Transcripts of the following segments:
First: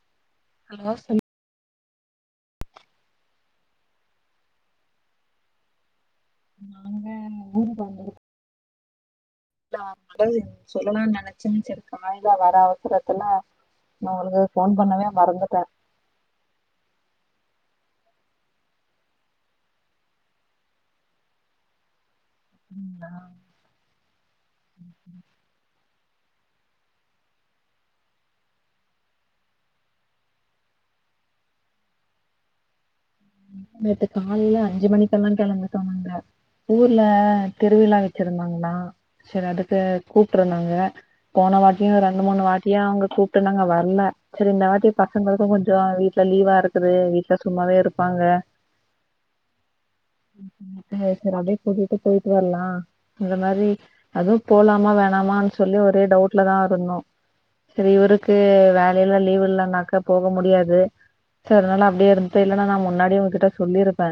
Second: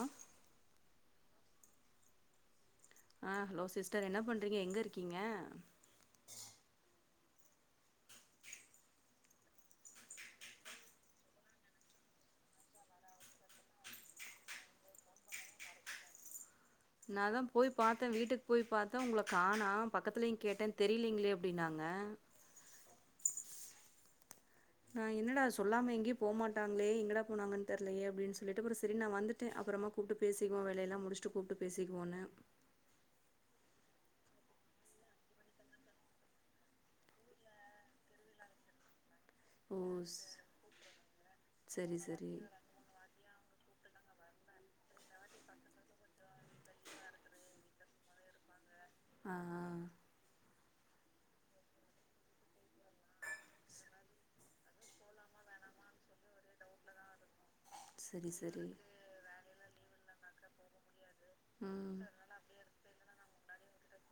ஆ hello சொல் ஆ hello sister என்ன பண்றீங்க எங்க இருக்கீங்க நாங்க ஊருக்கு வந்திருக்கோ ன் ம சொல்லலான்னு நெனைச்ச செரி காலைல வர அவசரத்தில நா உங்களுக்கு போன் பண்ணவே மறந்துட்டே நா தா போய் பாத்தே வீட்டுக்கு போய் பார்த்தே உங்கள காணோ பக்கத்துலயையு கேட்டே தெரியலலைங்களே அப்டின்னாங்க [inaudible] நா என்னடா சொல்லாம எங்கய போமாட்டாங்களே எங்கடா போனாங்கு தெர்லயே அப்டின்னு சொல்லிட்டு அப்றோ செரி நா வந்துட்டு ட்டு அப்புறமா கூப்பிட்டு பேசிக்குவோ வேலயெல்லா முடிச்சுட்டு கூப்பிட்டு பேசிக்குவோன்னு நேத்து காலல அஞ்சு மணிக்கல்லா கிளம்பிட்டோ நாங்க ஊர்ல திருவிழா வச்சிருந்தாங்களா சரி ஓ அதுக்கு கூப்ட்ருந்தாங்க போன சரி வாட்டியு ரெண்டு சரி மூணு வாட்டி யு அவங்க கூப்ட்டு நாங்க வர்ல சரி இந்த வாட்டி பசங்களுக்கு கொஞ்சோ வீட்டுல லீவா இருக்குது வீட்டுல சும்மாவே இருப்பாங்க ஆஹ் அப்டியே கூட்டிட்டு போய்ட்டு வரலா இந்த மாரி அதுவு போலாமா வேணாமான்னு சொல்லி ஒரே டவுட்ல தா இருந்தோ ஆ சரி இவருக்கு சரி வேலையல்ல லீவ் இல்லனாக்க போக முடியாது சரினால ம் அப்டியே இரு இப்ப இல்லன்னா நா முன்னாடியே உங்ககிட்ட சொல்லிருப்பே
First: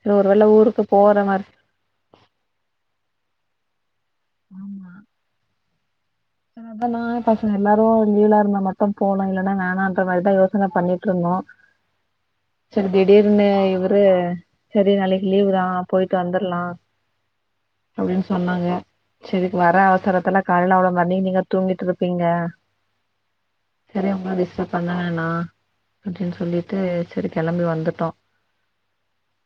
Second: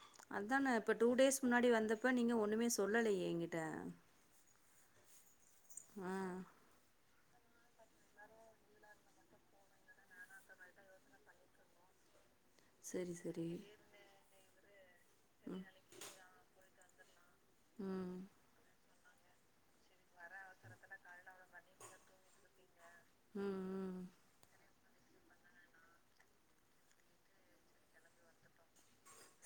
சரி ஒருவேள அதான ஊருக்கு டூ போற டேஸ் மாரி முன்னாடி இப்போ வந்தப்ப நீங்க ஒண்ணுமே சொல்லலையே என்கிட்ட ஆமா ஆஹ் சரி அதா நானு பசங்க எல்லாரு லீவ்லா இருந்தா மட்டு போலா இல்லன்னா வேணான்ன்ற மாரிதா யோசன பண்ணிட்டுருந்தோ [inaudible] சரி திடீர்னு சரி இவரு சரி நாளைக்கு லீவு ம் தா போய்ட்டு வந்துரலா ம் அப்டின்னு சொன்னாங்க சரின்னு வர அவசரத்துல காலையில அவ்ளோ அப்டியே நீங்க தூங்கிட்டு இருப்பீங்க ம் சரி ம் உங்கள டிஸ்டர்ப் பண்ண வேணா அப்டின்னு சொல்லிட்டு சரி கிளம்பி வந்துட்டோ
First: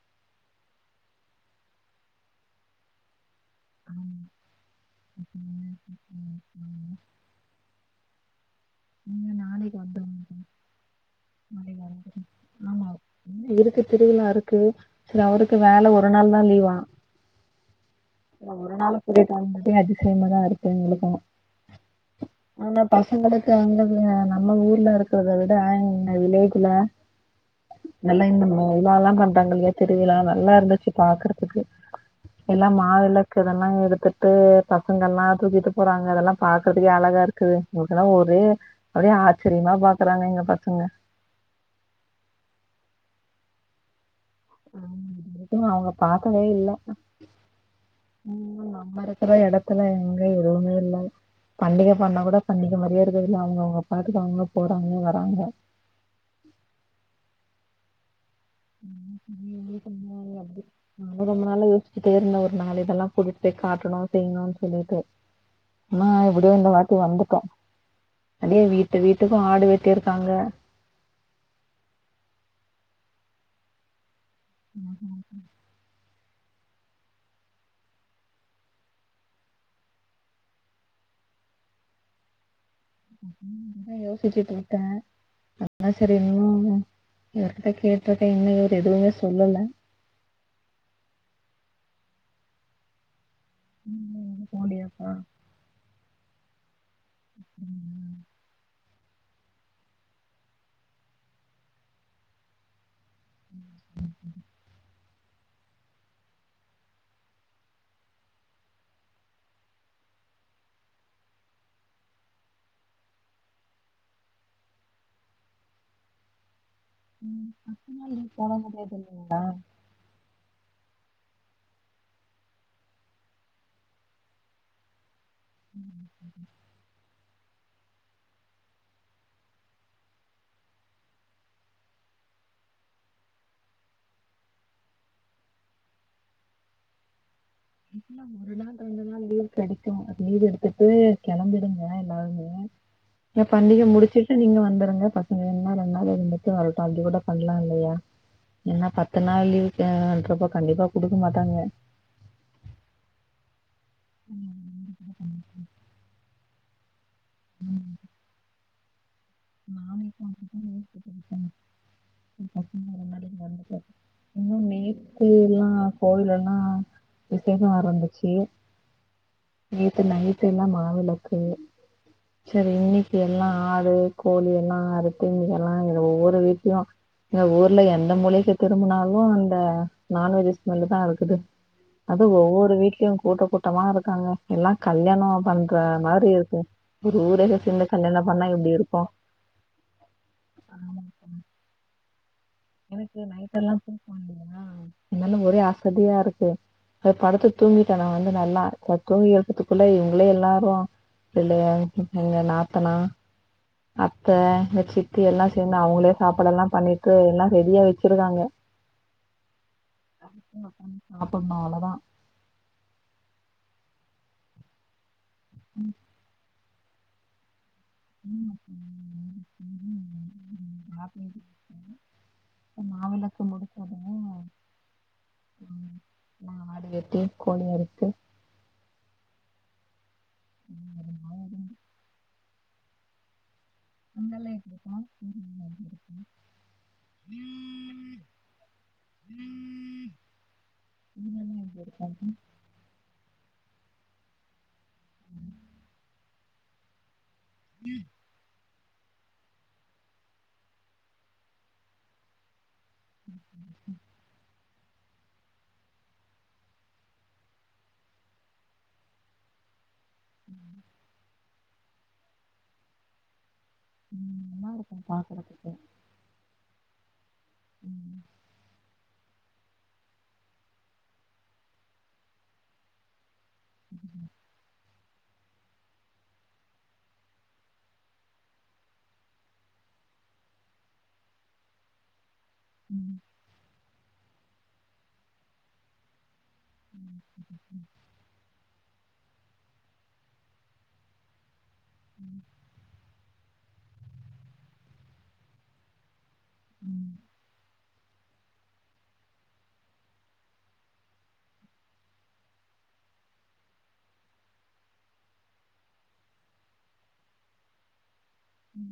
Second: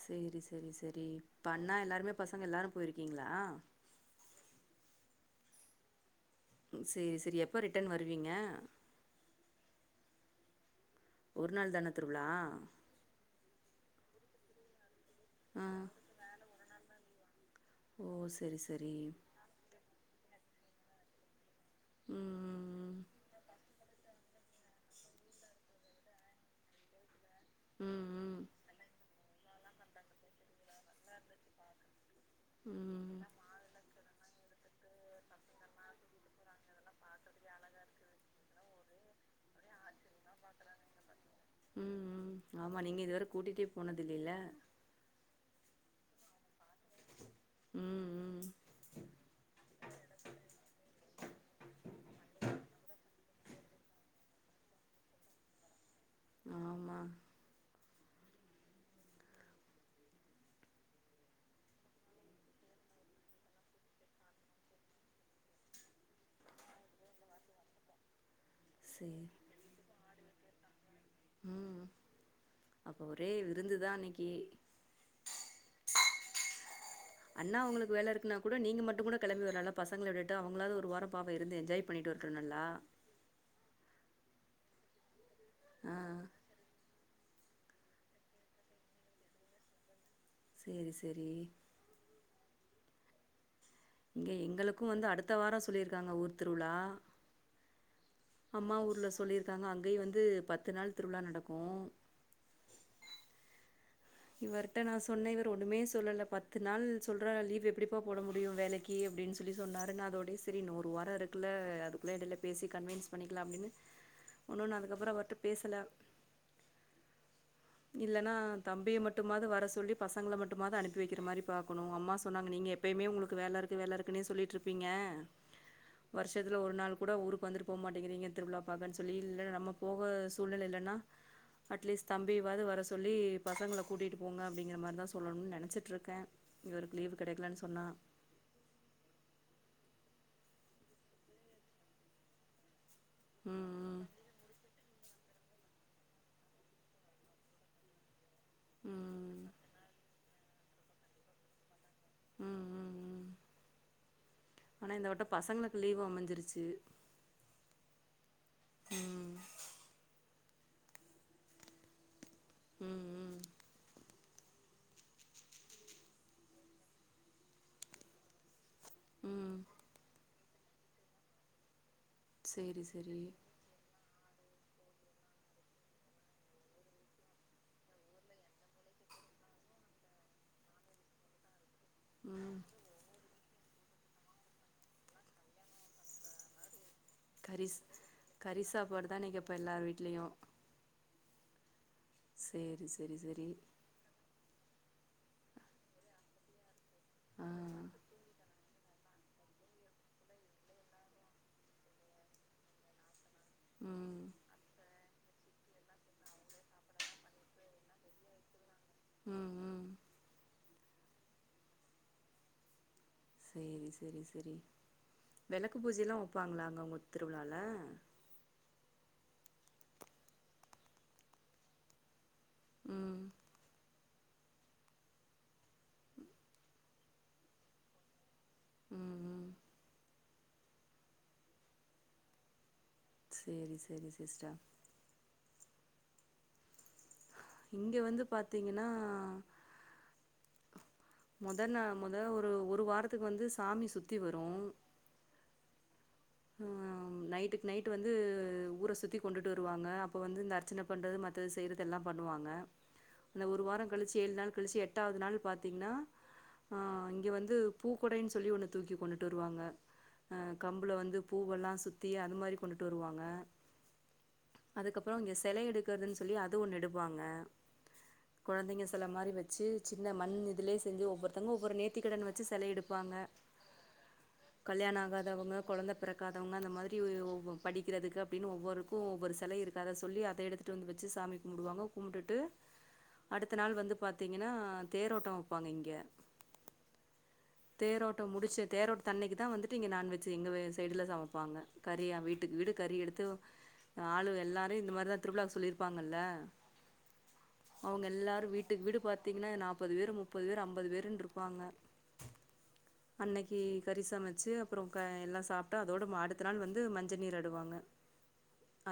சேரி சேரி சரி இப்ப அண்ணா எல்லோருமே பசங்க எல்லோரு போயிருக்கீங்ளா உம் உம் சேரி சேரி எப்போ ரிட்டன் வருவீங்க உ நாளைக்கு வந்துருவோ ஒரு நாள் தானே திருவிழா இவருக்கு திருவிழா இருக்கு சரி அவருக்கு ஆ வேல ஒரு நாள் தா லீவா ஓ சேரி ஒரு சேரி நாளு புரியாம அதிசயமா தா இருக்கு எங்களுக்கு ஆனா ம் பசங்களுக்கு அந்த [unintelligible] நம்ம ஊர்ல இருக்கிறத விட இங்க வில்லேஜ்ல ம் நல்லா ம் இன்னு இவா ல்லா பண்றாங்க இல்லையா திருவிழா நல்லா இருந்துச்சு பாக்குறதுக்கு எல்லாமா ம் விளக்கு இதெல்லா எடுத்துட்டு பசங்கள்ளா தூக்கிட்டு போறாங்க அதெல்லா பாக்குறதுக்கே அழகா இருக்குது எங்களுக்குல்லா ஒரே ஒரே ஆச்சரியமா பாக்குறாங்க எங்க பசங்க உம் உம் ஆமா நீங்க இதுவர கூட்டிட்டே போனது இல்லல்ல அவங்க பாக்கவே இல்ல உம் உம் நம்ம இருக்கிற இடத்துல எங்க எதுவுமே இல்ல பண்டிக பண்ணா கூட பண்டிக மாதிரியே இருக்குரது இல்ல அவங்க அவங்க பாட்டுக்கு அவங்க அவங்க போறாங்க வராங்க ஆமா விடிய விடிய ண்ணுவாங்க அது உம் ரொம்ப நாளு யோசிச்சுட்டே இருந்தே ஒரு நாள் இதெல்லா கூட்டிட்டு போய் காட்டணு செய்யணுனு சொல்லிட்டு ஆமா இப்டியே இந்த வாட்டி வந்துட்டோ அடியே வீட்டு சேரி வீட்டுக்கு ஆடு வெட்டியிருக்காங்க உம் அப்போ ஒரே விருந்துதா அன்னைக்கு உம் ம் அண்ணா அவங்களுக்கு வேல இருக்குனா கூட நீங்க மட்டு கூட கிளம்பி வரலால பசங்கள விட்டுட்டு அவுங்களாது ஒரு வாரோ பாவோ இருந்து என்ஜாய் பண்ணிட்டு வொர்கேனல்லா ம் நா யோசிச்சுட்டு இருக்கேன் அதா ஆ சரி இன்னும். இவர்கிட்ட கேட்ருக்கேன் இன்னும் இவுரு எதுவுமே சொல்லல சேரி சேரி இங்க ம் எங்களுக்கும் வந்து போலியாப்பா அடுத்த வாரோம் சொல்லியிருக்காங்க ஊர் திருவுழா ம் அம்மா ஊருல சொல்லியிருக்காங்க அங்கயும் வந்து பத்து நாள் திருவுழா நடக்கும் இவர்ட்ட நா சொன்னே இவரு ஒன்னுமே சொல்லல பத்து நாள் சொல்ற லீவ் எப்டிப்பா போட முடியும் வேலைக் கே அப்டின் சொல்லி சொன்னாரு நா அதோடே சரி இன்னொ ஒரு வாரோ இருக்குக்கல அதுக்குள்ள எடைல பேசி கன்வின்ஸ் பண்ணிக்கலா அப்டின்னு ஒன்னு நா அதுக்கப்புரோ அவர்ட பேசல ம், பத்து நாள் லீவ் இல்ன்னா போட தம்பிய முடியாதுல்ல மட்டுமாது வர சொல்லி பசங்கள மட்டுமாது அனுப்பி வைக்கிற மாரி பாக்கணும் அம்மா சொன்னாங்க நீங்க எப்பயுமே ஒங்களுக்கு வேல இருக்கு வேலை இருக்குன்னே சொல்லிட்டுருப்பீங்க வருஷத்ல ஒரு நாள் கூட ஊருக்கு வந்துட்டு போ மாட்டேங்கிறீங்க திருவிழா பாக்கன் சொல்லி இல்ல நம்ம போக சூழ்நில இல்லன்னா அட்லீஸ்ட் தம்பிவாது வர சொல்லி பசங்கள கூட்டிகிட்டு போங்க அப்டிங்கிற மாரி தான் சொல்லணும் நெனச்சிட்டுருக்கேன் இவருக் லீவ் கெடைக்கலன் சொன்னா எப்பனா ஒரு நாள் ரெண்டு நாள் லீவு கடைக்கும் லீவு எடுத்துட்டு களம்பிடுங்க எல்லாருமே ய பண்டிக ம் முடிச்சுட்டு நீங்க வந்துருங்க இங்க ரெநா ரெ நா இருந்துட்டு வரட்டும் அப்டி கூட பண்ணலாம் இல்லையா ஏன்னா ம் பத்து ம் நாள் லீவுக்கு ருபா கண்டிப்பா குடுக்க மாட்டாங்க ம் ம் ம் ஆனா இந்த வாட்ட பசங்களுக்கு லீவு அமைஞ்சிருச்சு ம் ம் நாம்ளே [unintelligible] ம் ம் [unintelligible] இன்னுமே [unintelligible] கோவில்லெல்லாம் விசேஷம் ஆரமிச்சு ம் நேத்து நைட்டுலாம் மாவெளக்கு சரி சேரி இன்னைக்கு சேரி எல்லாம் ஆடு கோழி எல்லாம் அறுத்து இங்கல்லாம் ஒவ்வொரு வீட்லயும் எங்க ஊர்ல எந்த மூளைக்கு திரும்புனாலும் அந்த நான்வெஜ் ஸ்மெல்லு தான் இருக்குது அது ம் ஒவ்வொரு வீட்லயும் கூட்டப் போ கூட்டமா இருக்காங்க எல்லாம் கல்யாணோம் பண்ற மாரி இருக்கு ஊரே சேந்து கல்யாணம் பண்ணா எப்டி இருக்கும் அன்னைக்கெப்ப எல்லார் வீட்லயும் ஆ சேரி சேரி எனக்கு சேரி நைட்டெல்லாம் தூக்க இல்லங்களாஅதுனால ஒரே அசதியா இருக்கு போய் படுத்து ஆ தூங்கிட்ட நா வந்து நல்லா தூங்கி எழுந்துறதுக்குள்ள இவுங்களே எல்லாரும் எங்க நாத்தனா ம் அத்த எங்க ஜித்தி எல்லாம் சேந்து அவங்களே சாப்பாடெல்லாம் பண்ணிட்டு எல்லாம் ரெடியா வச்சிருக்காங்க ம் ம் அப்டியே ஒக்காந்து சாப்டணும் அவ்வளோதான் சேரி சேரி செரி வெளக்கு பூஜய்லாம் வெப்பாங்களா அங்க ஒங்க திருவுழால உம் [unintelligible] ம் மாவெளக்கு முடிச்ச ம் ஆடு வெட்டி கோழி அருத்து ம் ம் இன்னு கொஞ்சோ நாளாகனு சேரி சேரி சிஸ்டர் அங்க எனா [unintelligible] இங்க வந்து பாத்தீங்கன்னா ம். இதெல்லாம் முத நா எப்படி இருக்காது முதல் ஒரு ஒரு வாரத்துக்கு வந்து சாமி சுத்தி வரு ம் ஆ நைட்டுக்கு நைட் வந்து ஊர சுத்தி கொண்டுட்டு வருவாங்க அப்ப வந்து இந்த அர்ச்சன பண்றது மத்தது செய்யறதெல்லா பண்ணுவாங்க அந்த ஒரு வாரோ கழிச்சு ஏழு நாள் கழிச்சு எட்டாவது நாள் பாத்தீங்கன்னா ஆ இங்க வந்து பூக்கெடைன்னு சொல்லி ஒன்னு தூக்கிட்டு வருவாங்க கம்புல வந்து பூவெல்லா சுத்தி அது மாரி கொண்டுட்டு வருவாங்க ம் நல்லா இருக்கும் அதுக்கப்றோ இங்க சேலை பாக்குறதுக்கு எடுக்கிறது சொ ல்லி அது ஒன்னு எடுப்பாங்க ம் குழந்தைங்க சேல மாரி வச் சி சின்ன மண் இதுலயே செஞ்சு ஒவ்வொருத்தவங்க ஒவ்வொரு நேத்திகடன் வச்சு சேலய எடுப்பாங்க கல்யாண ஆகாதவங்க கொழந்த பெ பிறக்காதவங்க அந்த மாதிரி ஒ ஒவ் படிக்கிறதுக்கு அப்டின்னு ஒவ்வொருக்கு ஒவ்வொரு சேல இருக்கு அத சொல்லி அத எடுத்து ந்து வந்து வச்சு சாமி கும்புடுவாங்க கும்டுட்டு ம் அடுத்த நாள் வந்து பா பாத்தீங்கன்னா தேரோட்டோ வைப்பாங்க இங்க ம் தேரோட்டோ முடிச்ச தேரோட்ட தன்னைக்கு தா வந்துட்டு இங்க நான்வெஜ் எங்க சைடுல சமைப்பாங்க கறியா வீட்டுக்கு வீடு கறி எடுத்து ஆளுக எல்லாரு இந்த மாரிதா திருவிழாவுக்கு சொல்லியிருப்பாங்கல்ல அவுங்க எல்லாரு வீட்டுக்கு வீடு பாத்தீங்கன்னா நாற்பது பேரு முப்பது பேரு ஐம்பது பேருன்னு இருப்பாங்க அன்னைக்கு கறி சமச்சு அப்றோ எல்லா சாப் டு அதோட அடுத்த நாள் வந்து மஞ்சள் நீர் ஆடுவாங்க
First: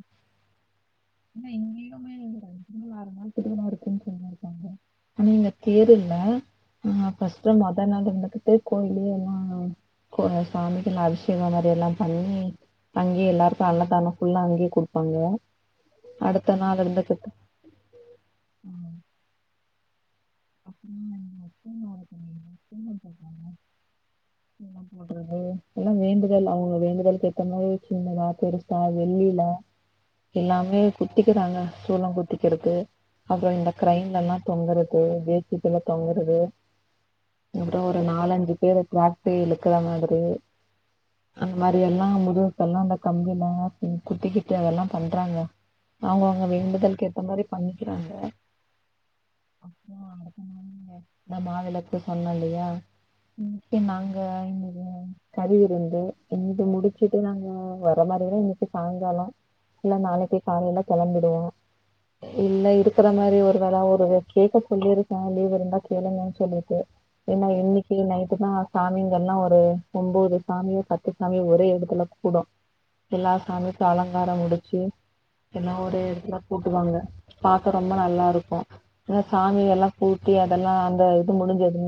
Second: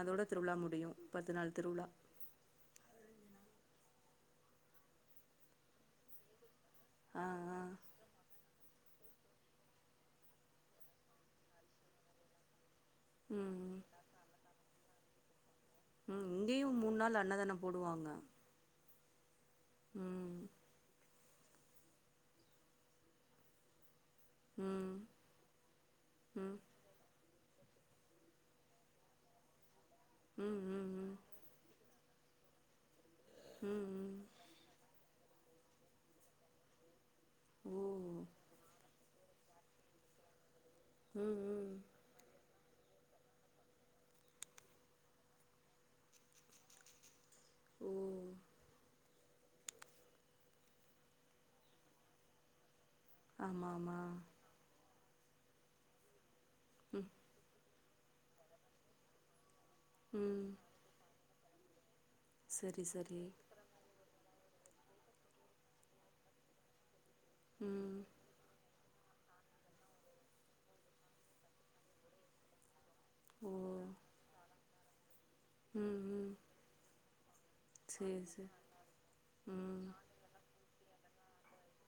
அதோட திருவிழா முடியு பத்து நாள் திருவுழா இன்னு அர நாள் திருவிழா இருக்குனு செல்லிருக்காங்க உங்க பேரு என்ன ஆ ஃபர்ஸ்ட்டு டைம் அத நடந்து இருக்குது கோயில எல்லா கோ சாமிக்கு எல்லா அபிஷேகோ மாதிரி எல்லா பண்ணி அங்கேயே எல்லாருக்கு ம் அன்னதானோ ஃபுல்லா அங்கெயே குடுப்பாங்க ம் இங்கியு மூண் நாள் அன்னதானோ போடுவாங்க ம் அப்டிங்ளா எத்தன நாளைகு [unintelligible] என ம் பன்றது எல்லா வேண்டுதல் ம் அவுங்க வேண்டுதலுக்கு ஏத்த மாரி சின்னதா பெருசா வெள்ளில ம் எல்லாமே ம் குத்திக்கிறாங்க சூலோ குத் திக்கறது அப்றோ ம் ம் இந்த ம் கிரைன்லல்லா தொங்கறது ஜே சி பில தொங்கறது அப்றோ ஓ ஒரு நாலஞ்சு பேர் டிராக்டர் இழுக்கற மாதிரி ம் அந்த ம் மாரி எல்லா முது இதெல்லா அந்த கம்பில குத்திக்கிட்டு அதெல்லா பண்றாங்க அவுங்க அவுங்க வேண்டுதலுக்கு ஏத்த மாரி ஓ பண்ணிக்கிறாங்க கஷ்டேதா அப்றோ இந்த மாவிலக்கு சொன்ன இல்லயா ஆமா ம் ஆமா நாங்க இங்க கரி விருந்து இது முடிச்சுட்டு நாங்க நம் எல்லா வேலயு முடிசிட்டு சாய்ங்காலோ இல்ல நாளைக்கு ம் காலையில கெளம்பிடுவோ இல்ல சரி இருக்கற சரி மாரி ஒரு வேல ஒரு கேட்க சொல்லிருக்க லீவ் இருந்தா கேளுங்கனு சொல்லிட்டு ஏன்னா இன்னிக்கி ம் நை ட்டுனா சாமிங்கல்லா ஒரு ஒம்போது சாமியோ பத்து சாமியோ ஒரே யடத்துல கூடு எல்லா ஓ சாமிக்கு அலங்காரோ முடிச்சு எல்லா ம் ஒரே ம் எடத்துல கூட்டுவாங்க பாக்க ரொம்ப நல்லா சேரி சே இருக்கு ஏன்னா சாமி ம் எல்லா கூட்டி அதெல்லா அந்த இது முடிஞ்சது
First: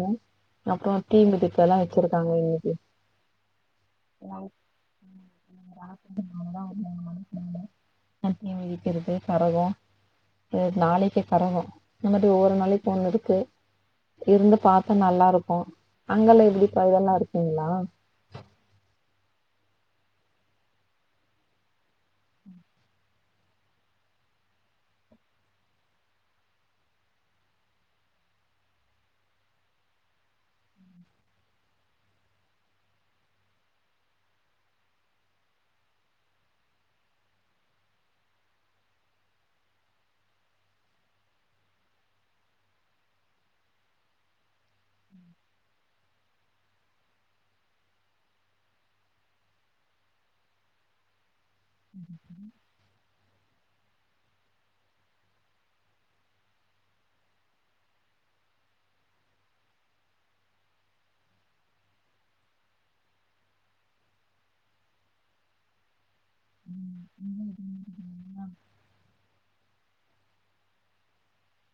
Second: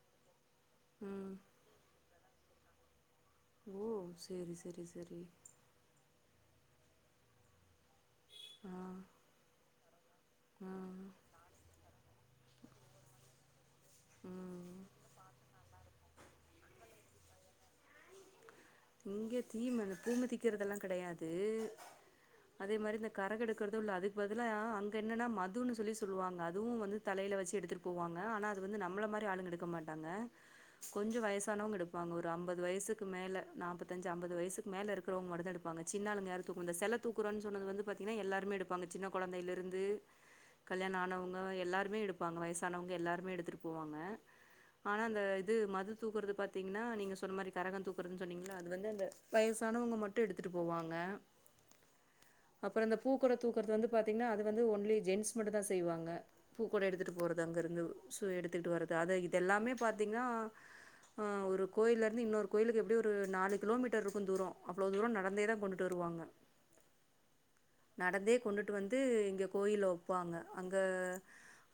அப்றோ தீ ம் மிதிக்கெல்லா வெச்சிருக்காங்க இன்னிக்கி ஓ வாங் சேரி [inaudible] சேரி சேரி அக்னி ஆ மிதிக்கிறது கரகோ ஆ எனக் நாளைக்கு கரகோ இந்த மாதிரி ஒவ்வொரு நாளைக் ஒன்னு இருக்கு இருந்து ம் பாத்தா நல்லா இருக்கு அங்கல்லா எப்டிபா இதெல்லா இருக்குங்ளா இங்க தீம தீ மிதிக்கறதெல்லா கெடயாது அதே மாரி இந்த கரகோ எடுக்கறது இல்ல அதுக்கு பதில அங்க என்னன்னா மதுன்னு சொல்லி சொல்லுவாங்க அதுவு வந்து தலையில வச்சு எடுத்துட்டு போவாங்க ஆனா அது வந்து நம்ள மாரி ஆளுங்க எடுக்க மாட்டாங்க கொஞ்சோ வயசானவங் எடுப்பாங்க ஒரு ஐம்பது வயசுக்கு மேல நாப்பத்தஞ்சு ஐம்பது வய்ஸுக்கு மேல இருக்ரவுங்க மட்டுதா எடுப்பாங்க சின்ன ஆளுங்க யாரு தூக் இந்த செல தூக்ரோன் சொன்னது வந்து பாத்தீனா எல்லாருமே எடுப் பாங்க சின்ன கொழந்தைலிருந்து கல்யாணோ ஆனவுங்க எல்லாருமே எடுப்பாங்க வயசானவுங்க எல்லாருமே எடுத்துட்டு போவாங்க ஆனா அந்த இது மது தூக்கறது பாத்தீங்னா நீங்க சொன்ன மாரி கரகோ தூக்குறது ன்ன சொன்னீங்ளா அது வந்து அந்த வயசானவுங்க மட்டு எடுத்துட்டு போவாங்க அப்றோ இந்த பூக்கூட தூக்கறது வந்து பாத்தீங்னா அது வந்து ஒன்லி ஜென்ஸ் மட்டு தா செய்வாங்க பூக்கூட எடுத்துட்டு போறது அங்க இருந்து சு எடுத்துட்டு வர்றது அது இதெல்லாமே பாத்தீங்னா ஆ ஒரு கோயில் இருந்து இன்னொரு கோயிலுக்கு எப்டி ஒரு நாலு கிலோமீட்டர் இருக்கு தூரோ அவ்ளோ தூரோ நடந்தே தா கொண்டுட்டு வருவாங்க நடந்தே கொண்டுட்டு வந்து இங்க கோயில வ ப்பாங்க அங்க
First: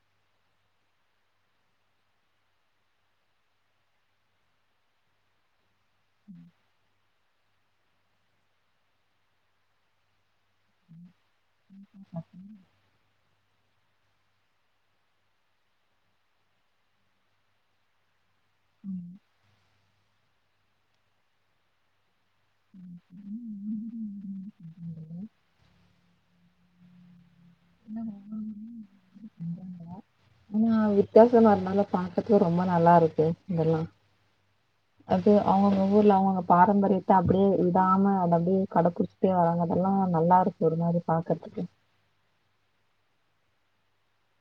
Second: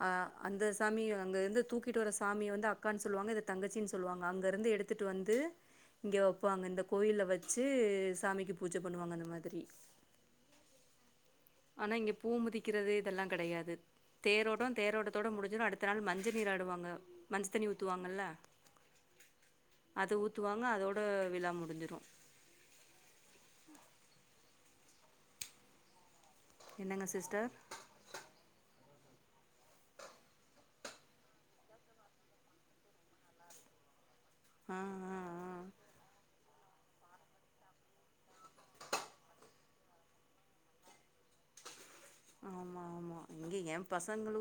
ஆ அந்த சாமி அங்க இருந்து தூக்கிட்டு வர சாமிய வந்து அக்கான் சொல்லுவாங்க இத தங்கச்சின் சொல்லுவாங்க அங்க இருந்து எடுத் துட்டு வந்து இங்க வெப்பாங்க இந்த கோயில்ல வச்சு சாமிக்கு பூஜ பண்ணுவாங்க அந்த மாதிரி ஆனா இங்க பூ மிதிக்கறது இதெல்லா கெடையாது தேரோட்டோ தேரோட்டத்தோட முடிஞ்சிடு அடுத்த நாள் மஞ்ச நீராடுவாங்க மஞ்ச் தண்ணி ஊத்துவாங்கல்ல ம் அதட ஊத்துவாங்க அதோட விழா முடிஞ்சிடு [inaudible] என்னங்க சிஸ்டர் இல்ல அங்க ஒவ்வொன்லியு [inaudible] ஆனா வித்யாசமா இருந்தால பாக்கர்கே ரொம்ப நல்லாருக்கு இதெல்லா ஆ ஆ அது ஆ அவுங்கவுங்க ஊர்ல அவுங்கவுங்க பாரம்பரியத்த அப்டியே விடாம அத அப்டியே கட புடிச் சசி வராங்க அதெல்லா நல்லாருக்கு ஒரு மாரி பாக்றதுக்கு ஆமா ஆமா இங்க ஏ பசங்ளு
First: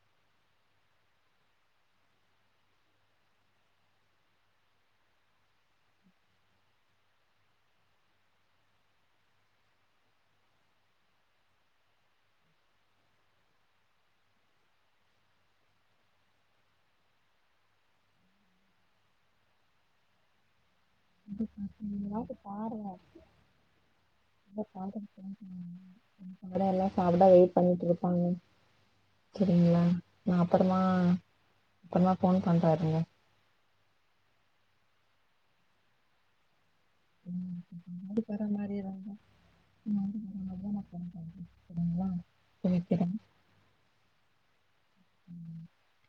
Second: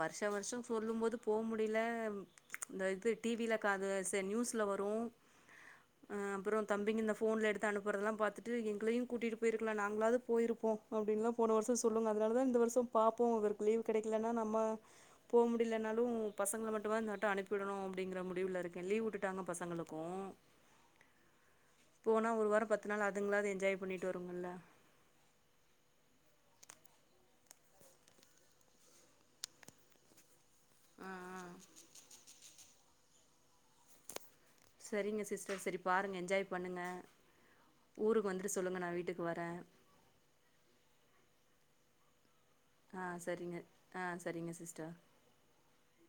வர்ஷ வர்ஷோ சொல்லும் போது போ முடில இந்த இது டிவில காது செ நியூஸ்ல வரு ஆ அப்பறோ தம்பிங்க இந்த ஃபோன்ல எடுத்து அனுப்புறதலா பாத்துட்டு எங்களயு கூட்டிட்டு போயிருக்லா நாங்ளாவது போயிருப்போ அப்டின்லா போன வர்ஷோ சொல்லுங்க அதனாலதா இந்த வர்ஷோ பாப்போ இவுருக்கு லீவ் கெடைக்கலனா நம்ம போ முடிலனாலு பசங்கள மட்டு்மாத் இந்தாட்ட அனுப்விடணு அப்டிங்ற முடிவுல இருக்கே லீவ் உட்டுட்டாங்க பசங்களுக் கு போனா நீங்களாச்சு ஒரு வாரோ பாருங்க பத்து நாள் அதுங்களாது என்ஜாய் பண்ணிட்டு வருங்கல்ல ம் சும்மாதா எல்லா சாப்பிட வெயிட் பண்ணிட் இருப்பாங்க செரிங்களா நா அப்பறமா ம் ம் அப்றமா ஃபோன் பண்றாரு செரிங்க சிஸ்டர் செரி பாருங்க என்ஜாய் பண்ணுங்க முன்னாடி ஊருக்கு போற வந்துட்டு சொல்லுங்க நா மாரி வீட்டுக்கு வரே நான் வந்து வர மதியானம் ஃபோன் பண்றேன் சரிங்களா சரி ஆ வைக்கிறேன் செரிங்க ஆ செரிங்க சிஸ்டர் ம்